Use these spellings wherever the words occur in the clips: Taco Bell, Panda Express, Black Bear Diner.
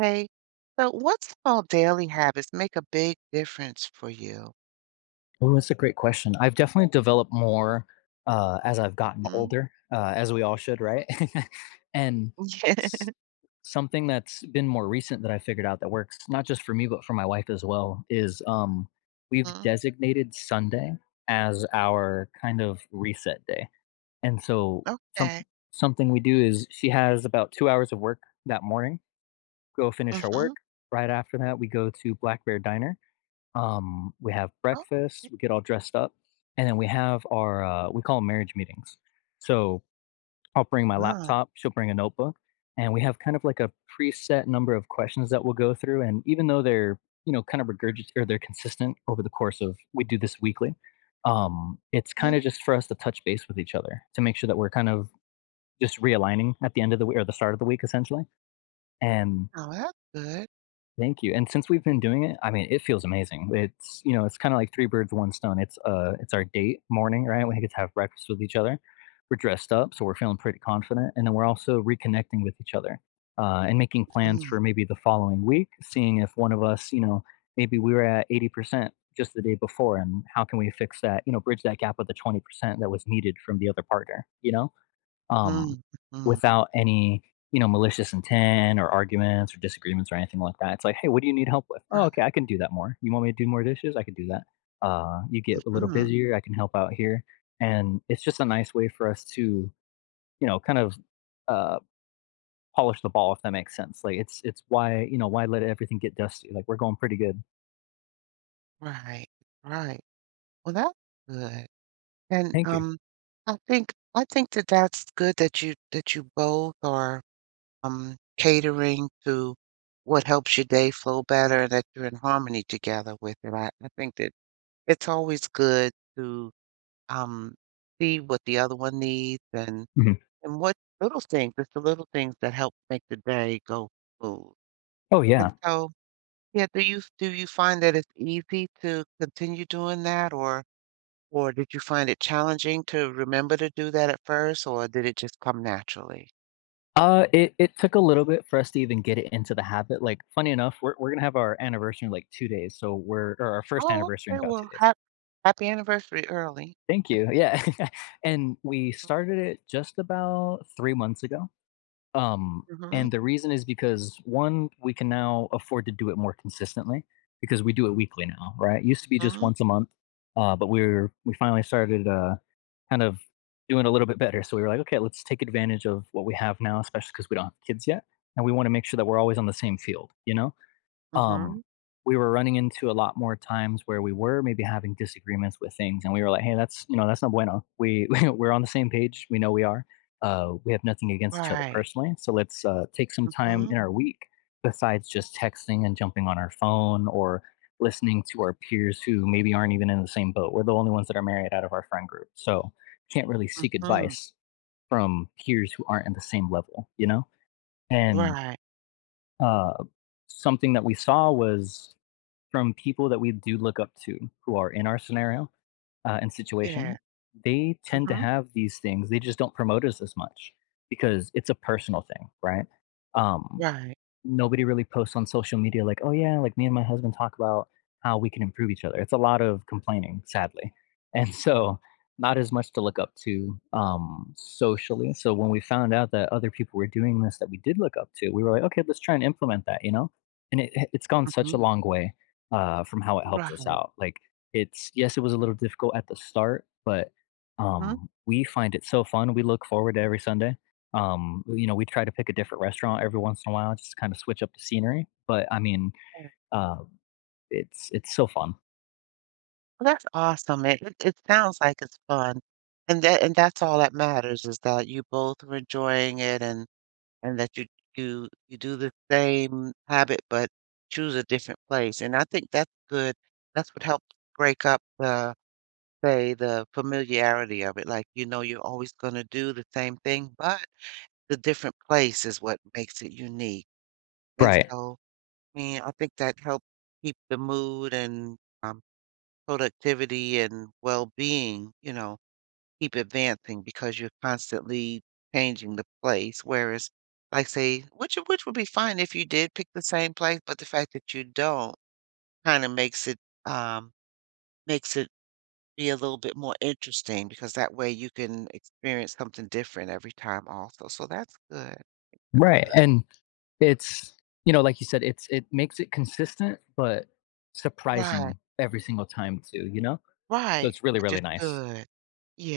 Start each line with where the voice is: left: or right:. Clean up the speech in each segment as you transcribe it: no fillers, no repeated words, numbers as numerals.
right: Okay. So what small daily habits make a big difference for you?
left: Oh, that's a great question. I've definitely developed more, as I've gotten
right: Mhm.
left: older, as we all should, right? and
right: Yeah.
left: s-
right: Mhm.
left: something that's been more recent that I figured out that works, not just for me, but for my wife as well, is we've designated Sunday as our kind of reset day. And so some,
right: Okay.
left: something we do is she has about 2 hours of work that morning, go finish her
right: Mhm.
left: work. Right after that, we go to Black Bear Diner, we have
right: Oh,
left: breakfast,
right: okay.
left: we get all dressed up, and then we have our we call 'em marriage meetings. So I'll bring my
right: Uh,
left: laptop, she'll bring a notebook, and we have kind of like a preset number of questions that we'll go through. And even though they're, you know, kind of regurgitated or they're consistent over the course of, we do this weekly, it's
right: mm,
left: kind of just for us to touch base with each other to make sure that we're kind of just realigning at the end of the week or the start of the week essentially. And
right: oh, that's good.
left: thank you, and since we've been doing it, I mean, it feels amazing. It's, you know, it's kinda like 3 birds, 1 stone. It's our date morning, right? We get to have breakfast with each other. We're dressed up, so we're feeling pretty confident, and then we're also reconnecting with each other, and making plans
right: Mhm,
left: for maybe the following week, seeing if one of us, you know, maybe we were at 80% just the day before, and how can we fix that, you know, bridge that gap with the 20% that was needed from the other partner, you know? um,
right: mhm, mhm.
left: without any, malicious intent or arguments or disagreements or anything like that. It's like, "Hey, what do you need help with?" "Oh, okay,
right: Right.
left: I can do that more. You want me to do more dishes? I can do that. You get a little
right: Mhm.
left: busier, I can help out here." And it's just a nice way for us to, you know, kind of, uh, polish the ball, if that makes sense. Like, it's why, you know, why let everything get dusty? Like, we're going pretty good.
right: Right. Right. Well, that's good. And
left: "Thank you."
right: um, I think that that's good that you both are catering to what helps your day flow better, that you're in harmony together with it. I think that it's always good to, um, see what the other one needs
left: Mhm.
right: and what little things, it's the little things that help make the day go smooth.
left: Oh,
right: And
left: yeah.
right: so, yeah, do you find that it's easy to continue doing that, or did you find it challenging to remember to do that at first, or did it just come naturally?
left: It took a little bit for us to even get it into the habit, like, funny enough, we're gonna have our anniversary in, like, 2 days, so we're, or our 1st
right: Oh,
left: anniversary in
right: okay.
left: about 2
right: Well,
left: days.
right: happy anniversary early.
left: Thank you, yeah, and we started it just about 3 months ago,
right: Mm.
left: and the reason is because one, we can now afford to do it more consistently because we do it weekly now, right? It used to be just
right: Mhm,
left: once a month, but we finally started, kind of doing a little bit better. So we were like, okay, let's take advantage of what we have now, especially because we don't have kids yet, and we want to make sure that we're always on the same field, you know.
right: mhm,
left: Um,
right: mhm.
left: we were running into a lot more times where we were maybe having disagreements with things, and we were like, "Hey, that's, you know, that's not bueno. We we're on the same page. We know we are. We have nothing against each other
right: Right.
left: personally, so let's, take some time
right: Mm.
left: in our week besides just texting and jumping on our phone or listening to our peers who maybe aren't even in the same boat. We're the only ones that are married out of our friend group, so can't really
right: Mhm,
left: seek
right: mm, mhm.
left: advice from peers who aren't in the same level, you know. And,
right: Right.
left: uh, something that we saw was from people that we do look up to who are in our scenario, and
right: Yeah.
left: situation, they
right: Mm.
left: tend to
right: Mhm.
left: have these things. They just don't promote us as much because it's a personal thing, right? Um,
right: Right.
left: nobody really posts on social media like, "Oh, yeah, like, me and my husband talk about how we can improve each other." It's a lot of complaining, sadly. And so, not as much to look up to, socially. So when we found out that other people were doing this that we did look up to, we were like, "Okay, let's try and implement that," you know? And it's gone such a
right: Mhm.
left: long way, from how it helps
right: Right.
left: us
right: Yeah.
left: out. Like, it's, yes, it was a little difficult at the start, but,
right: Mhm.
left: we find it so fun. We look forward to every Sunday. You know, we try to pick a different restaurant every once in a while just to kind of switch up the scenery. But I mean, uh, it's so fun.
right: Well, that's awesome. It sounds like it's fun. And that and that's all that matters is that you both are enjoying it and that you do the same habit, but choose a different place. And I think that's good. That's what helps break up the, say, the familiarity of it. Like, you know, you're always gonna do the same thing, but the different place is what makes it unique. And
left: Right.
right: so, I mean, I think that helps keep the mood and, um productivity and well-being, you know, keep advancing because you're constantly changing the place. Whereas, like say, which would be fine if you did pick the same place, but the fact that you don't kind of um makes it be a little bit more interesting because that way you can experience something different every time also. So that's good. That's
left: Right.
right: good.
left: And it's, you know, like you said, it's it makes it consistent but
right: Right.
left: surprising every single time too, you know? So
right: Right.
left: it's really,
right: Which is
left: really nice.
right: good.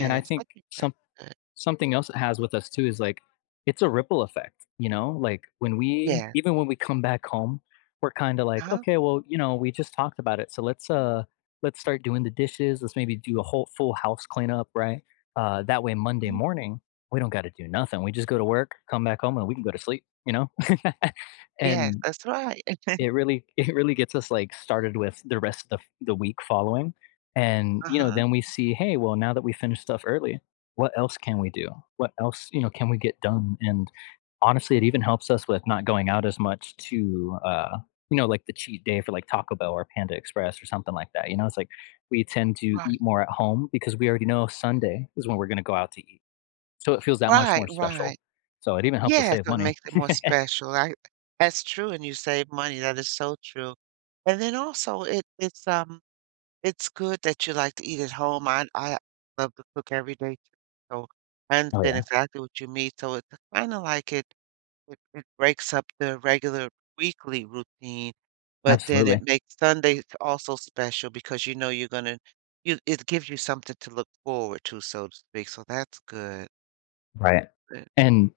left: And I think
right: I think that's
left: some
right: good.
left: something else it has with us too is like it's a ripple effect, you know? Like when we,
right: Yes.
left: even when we come back home, we're kind of like,
right: Uh-huh.
left: okay, well, you know, we just talked about it. So let's start doing the dishes. Let's maybe do a whole full house cleanup, right? Uh, that way Monday
right: Mhm.
left: morning, we don't got to do nothing. We just go to work, come back home, and we can go to sleep, you know?
right: Yes,
left: and
right: that's right.
left: it really it really gets us, like, started with the rest of the week following, and, you know,
right: Uh-huh.
left: then we see, "Hey, well, now that we finished stuff early, what else can we do? What else, you know, can we get done?" And, honestly, it even helps us with not going out as much to, you know, like, the cheat day for, like, Taco Bell or Panda Express or something like that, you know, it's like, we tend to eat
right: Right,
left: more at home because we already know Sunday is when we're gonna go out to eat, so it feels that much
right: right,
left: more special.
right: right.
left: So it even helps us
right: Yes,
left: save
right: so it
left: money.
right: makes it more special, I that's true, and you save money, that is so true. And then also it's it's good that you like to eat at home, I love to cook every day too, so I
left: Oh,
right: understand
left: yeah,
right: exactly what you mean, so it's kinda like it breaks up the regular weekly routine, but then it
left: absolutely.
right: makes Sunday also special because you know you're gonna you it gives you something to look forward to, so to speak, so that's good.
left: Right. And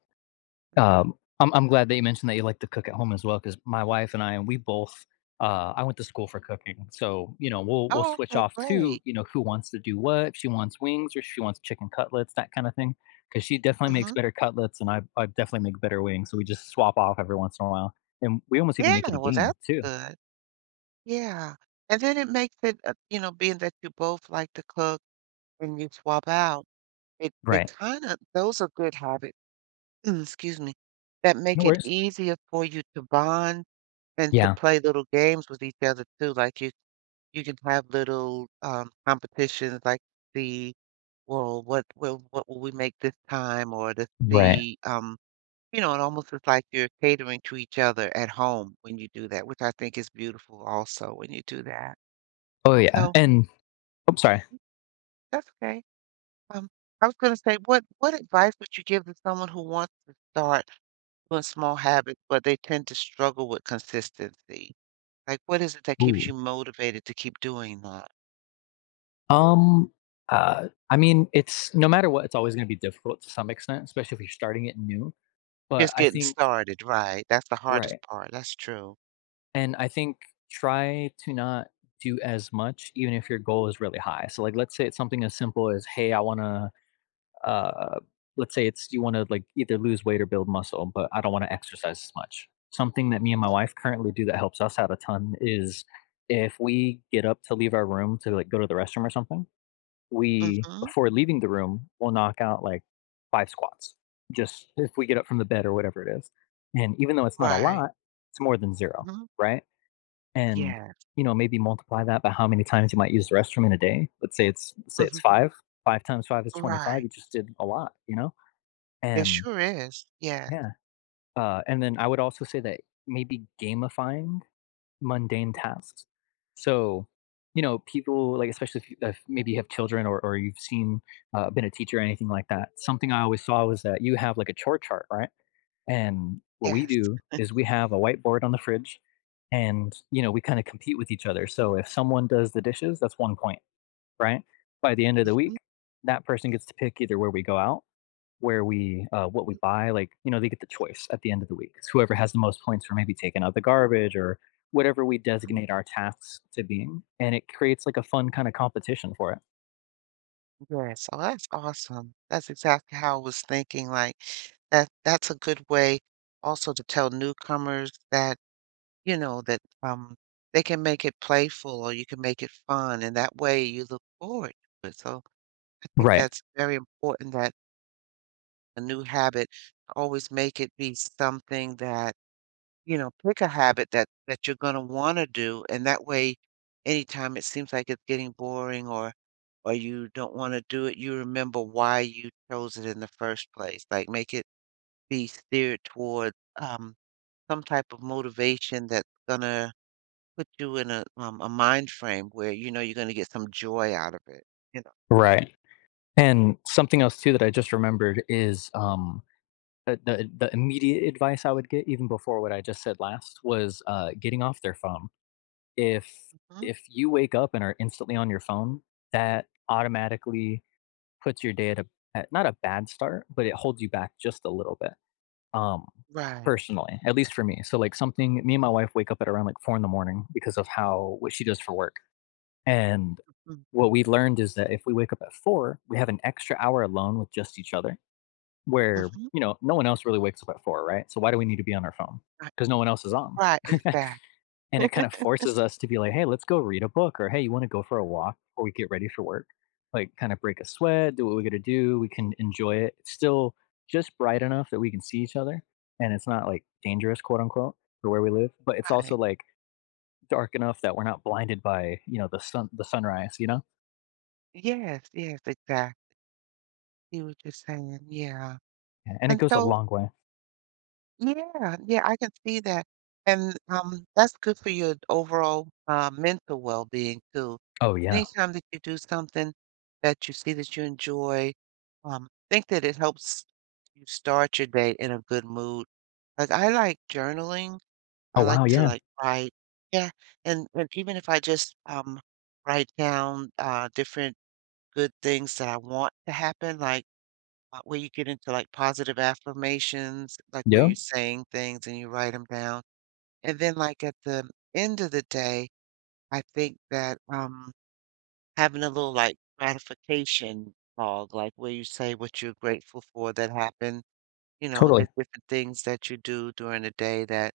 left: um, I'm glad that you mentioned that you like to cook at home as well, because my wife and I, we both, I went to school for cooking, so, you know, we'll
right: Oh,
left: switch
right: okay,
left: off too,
right: great.
left: you know, who wants to do what, if she wants wings or she wants chicken cutlets, that kinda thing, because she definitely makes
right: Mhm.
left: better cutlets and I definitely make better wings, so we just swap off every once in a while, and we almost even
right: Yeah,
left: make it a
right: well, that's
left: game too.
right: good. Yeah, and then it makes it, you know, being that you both like to cook and you swap out, it
left: Right.
right: kinda those are good habits, excuse me, that
left: No
right: make it
left: worries.
right: easier for you to bond and to
left: Yeah.
right: play little games with each other too, like you can have little, competitions like the, "Well, what will we make this time?" or to
left: Right.
right: see, you know, it almost is like you're catering to each other at home when you do that, which I think is beautiful also when you do that.
left: Oh,
right: And
left: yeah,
right: so
left: and oops, sorry.
right: that's okay. Um, I was going to say, what advice would you give to someone who wants to start doing small habits, but they tend to struggle with consistency? Like, what is it that keeps you motivated to keep doing that?
left: Um, I mean, it's, no matter what, it's always gonna be difficult to some extent, especially if you're starting it new, but
right: Just
left: I
right: getting
left: think
right: started, right? That's the
left: right,
right: hardest part. That's true.
left: and I think try to not do as much even if your goal is really high. So, like, let's say it's something as simple as, "Hey, I wanna," uh, let's say it's you wanna, like, either lose weight or build muscle, but I don't wanna exercise as much. Something that me and my
right: Mm,
left: wife currently do that helps us out a ton is if we get up to leave our room to, like, go to the restroom or something, we,
right: Mm-hmm.
left: before leaving the room, will knock out like 5 squats just if we get up from the bed or whatever it is, and even though it's not a
right: Right.
left: lot, it's more than zero,
right: Mm-hmm.
left: right? And,
right: Yeah.
left: you know, maybe multiply that by how many times you might use the restroom in a day. Let's say it's say
right: Mm-hmm.
left: it's 5. 5 times 5 is 25.
right: Right.
left: You just did a lot, you know?
right: It
left: And
right: sure is. Yeah.
left: yeah, and then I would also say that maybe gamifying mundane tasks. So, you know, people like, especially if, you, if maybe you have children or you've seen, been a teacher or anything like that. Something I always saw was that you have like a chore chart, right? And what we
right: Yes.
left: do is we have a whiteboard on the fridge, and you know, we kind of compete with each other. So if someone does the dishes, that's 1 point, right? By the end of the
right: Mm-hmm.
left: week, that person gets to pick either where we go out, where we what we buy, like, you know, they get the choice at the end of the week. It's whoever has the most points for maybe taking out the garbage or whatever we
right: Mm-hmm.
left: designate our tasks to being. And it creates like a fun kind of competition for it.
right: Yes. Oh, that's awesome. That's exactly how I was thinking, like, that that's a good way also to tell newcomers that, you know, that, they can make it playful or you can make it fun, and that way you look forward to it. So, I think
left: Right.
right: that's very important that a new habit always make it be something that you know, pick a habit that that you're gonna wanna do, and that way, anytime it seems like it's getting boring or you don't wanna do it, you remember why you chose it in the first place. Like, make it be steered toward, some type of motivation that's gonna put you in a mind frame where you know you're gonna get some joy out of it, you know?
left: Right. And something else too that I just remembered is the immediate advice I would get even before what I just said last was uh, getting off their phone. If
right: Mhm.
left: if you wake up and are instantly on your phone, that automatically puts your day at a, at not a bad start, but it holds you back just a little bit, um,
right: Right.
left: personally, at least for me. So, like, something, me and my wife wake up at around, like, 4 in the morning because of how, what she does for work, and
right: Mm.
left: what we learned is that if we wake up at 4, we have an extra hour alone with just each other where,
right: Mhm.
left: you know, no one else really wakes up at 4, right? So why do we need to be on our phone? Because no one else is on.
right: Right, exact
left: And it kind of forces us to be like, "Hey, let's go read a book," or, "Hey, you wanna go for a walk before we get ready for work?" Like, kinda break a sweat, do what we gotta do, we can enjoy it. It's still just bright enough that we can see each other, and it's not, like, "dangerous," quote, unquote, for where we live, but it's also,
right: right.
left: like, dark enough that we're not blinded by, you know, the sun, the sunrise, you know?
right: Yes, yes, exact you were just saying, yeah.
left: A, and it
right: And
left: goes a
right: so,
left: long way.
right: yeah, yeah, I can see that. And that's good for your overall mental well-being too.
left: Oh, yeah.
right: Anytime that you do something that you see that you enjoy, think that it helps you start your day in a good mood. Like I like journaling.
left: Oh,
right: I like
left: wow,
right: to
left: yeah.
right: like write. Yeah. And even if I just write down different good things that I want to happen, like, where you get into, like, positive affirmations, like, where
left: Yeah,
right: you're saying things and you write them down, and then, like, at the end of the day, I think that, having a little, like, gratification log, like, where you say what you're grateful for that happened, you know,
left: totally.
right: there's different things that you do during the day that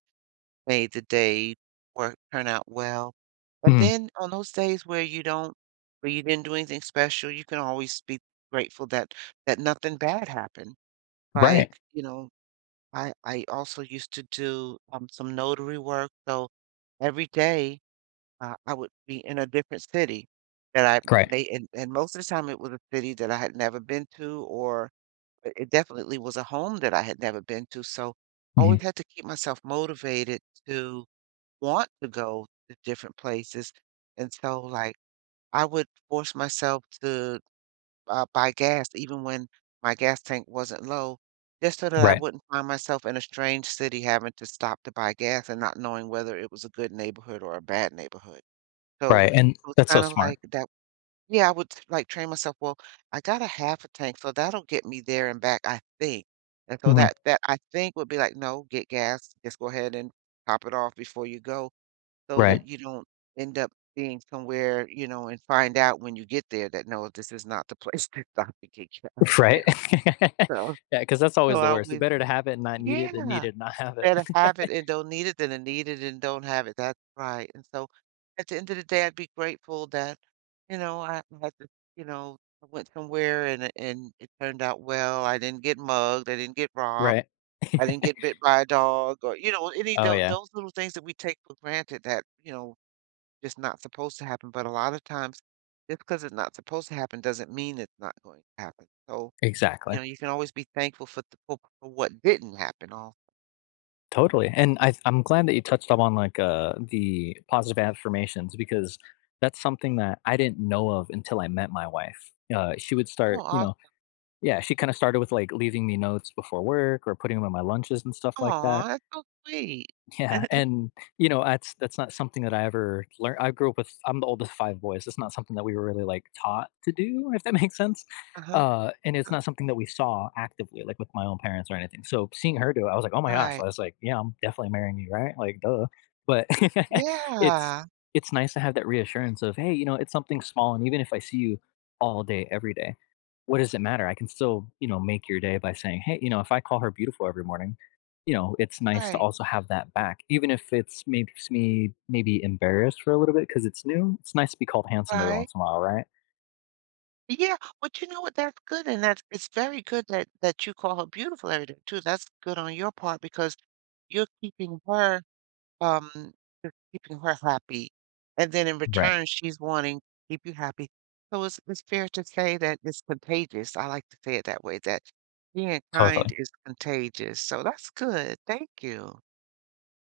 right: made the day work turn out well. But
left: Mhm.
right: then on those days where you don't where you didn't do anything special, you can always be grateful that that nothing bad happened.
left: Right.
right: Like, you know, I also used to do some notary work, so every day I would be in a different city that I
left: Right.
right: may and most of the time it was a city that I had never been to or it definitely was a home that I had never been to. So I
left: Mhm.
right: always had to keep myself motivated to want to go to different places. And so, like, I would force myself to buy gas even when my gas tank wasn't low, just so that I
left: Right.
right: wouldn't find myself in a strange city having to stop to buy gas and not knowing whether it was a good neighborhood or a bad neighborhood. So
left: Right, and
right: it was
left: that's so
right: kind of
left: smart.
right: like that. Yeah, I would like train myself. Well, I got a half a tank, so that'll get me there and back, I think. And so
left: Mhm.
right: that that I think would be like, no, get gas, just go ahead and top it off before you go so
left: Right.
right: that you don't end up being somewhere, you know, and find out when you get there that, no, this is not the place to stop and get gas, you
left: Right?
right: know? So,
left: Yeah, because that's
right: so
left: always the
right: I
left: worst. It's
right: would
left: better to have it and not need it than need
right: yeah,
left: it and not have it.
right: better have it and don't need it than to need it and don't have it. That's right. And so at the end of the day, I'd be grateful that, you know, I had to, you know, I went somewhere and it turned out well. I didn't get mugged. I didn't get robbed.
left: Right.
right: I didn't get bit by a dog or, you know, any
left: Oh, yeah.
right: those little things that we take for granted that, you know, it's not supposed to happen, but a lot of times, just because it's not supposed to happen doesn't mean it's not going to happen. So, you
left: Exactly.
right: know, you can always be thankful for the for what didn't happen al
left: Totally, and I'm glad that you touched up on, like, the positive affirmations because that's something that I didn't know of until I met my wife. She would start, you
right: oh,
left: know, yeah, she kinda started with, like, leaving me notes before work or putting them in my lunches and stuff like that,
right: oh, that's so sweet.
left: yeah, and, you know, that's not something that I ever learned. I grew up with, I'm the oldest of 5 boys, it's not something that we were really, like, taught to do, if that makes sense,
right: Uh-huh,
left: and it's
right: huh.
left: not something that we saw actively, like, with my own parents or anything, so seeing her do it, I was like, "Oh my gosh,"
right: Right.
left: I was like, "Yeah, I'm definitely marrying you, right? Like, duh," but it's
right: Yeah,
left: it's nice to have that reassurance of, "Hey, you know, it's something small, and even if I see you all day, every day, what does it matter? I can still, you know, make your day by saying hey, you know, if I call her beautiful every morning, you know, it's nice to
right: right,
left: also have that back, even if it's, makes me maybe embarrassed for a little bit because it's new. It's nice to be called handsome every
right: right.
left: once in a while, right?
right: Yeah, but you know what, that's good, and that's it's very good that that you call her beautiful every day too, that's good on your part because you're keeping her um, just keeping her happy. And then in
left: Right.
right: return, she's wanting to keep you happy. So it's fair to say that it's contagious. I like to say it that way, that being kind
left: Totally.
right: is contagious. So that's good. Thank you.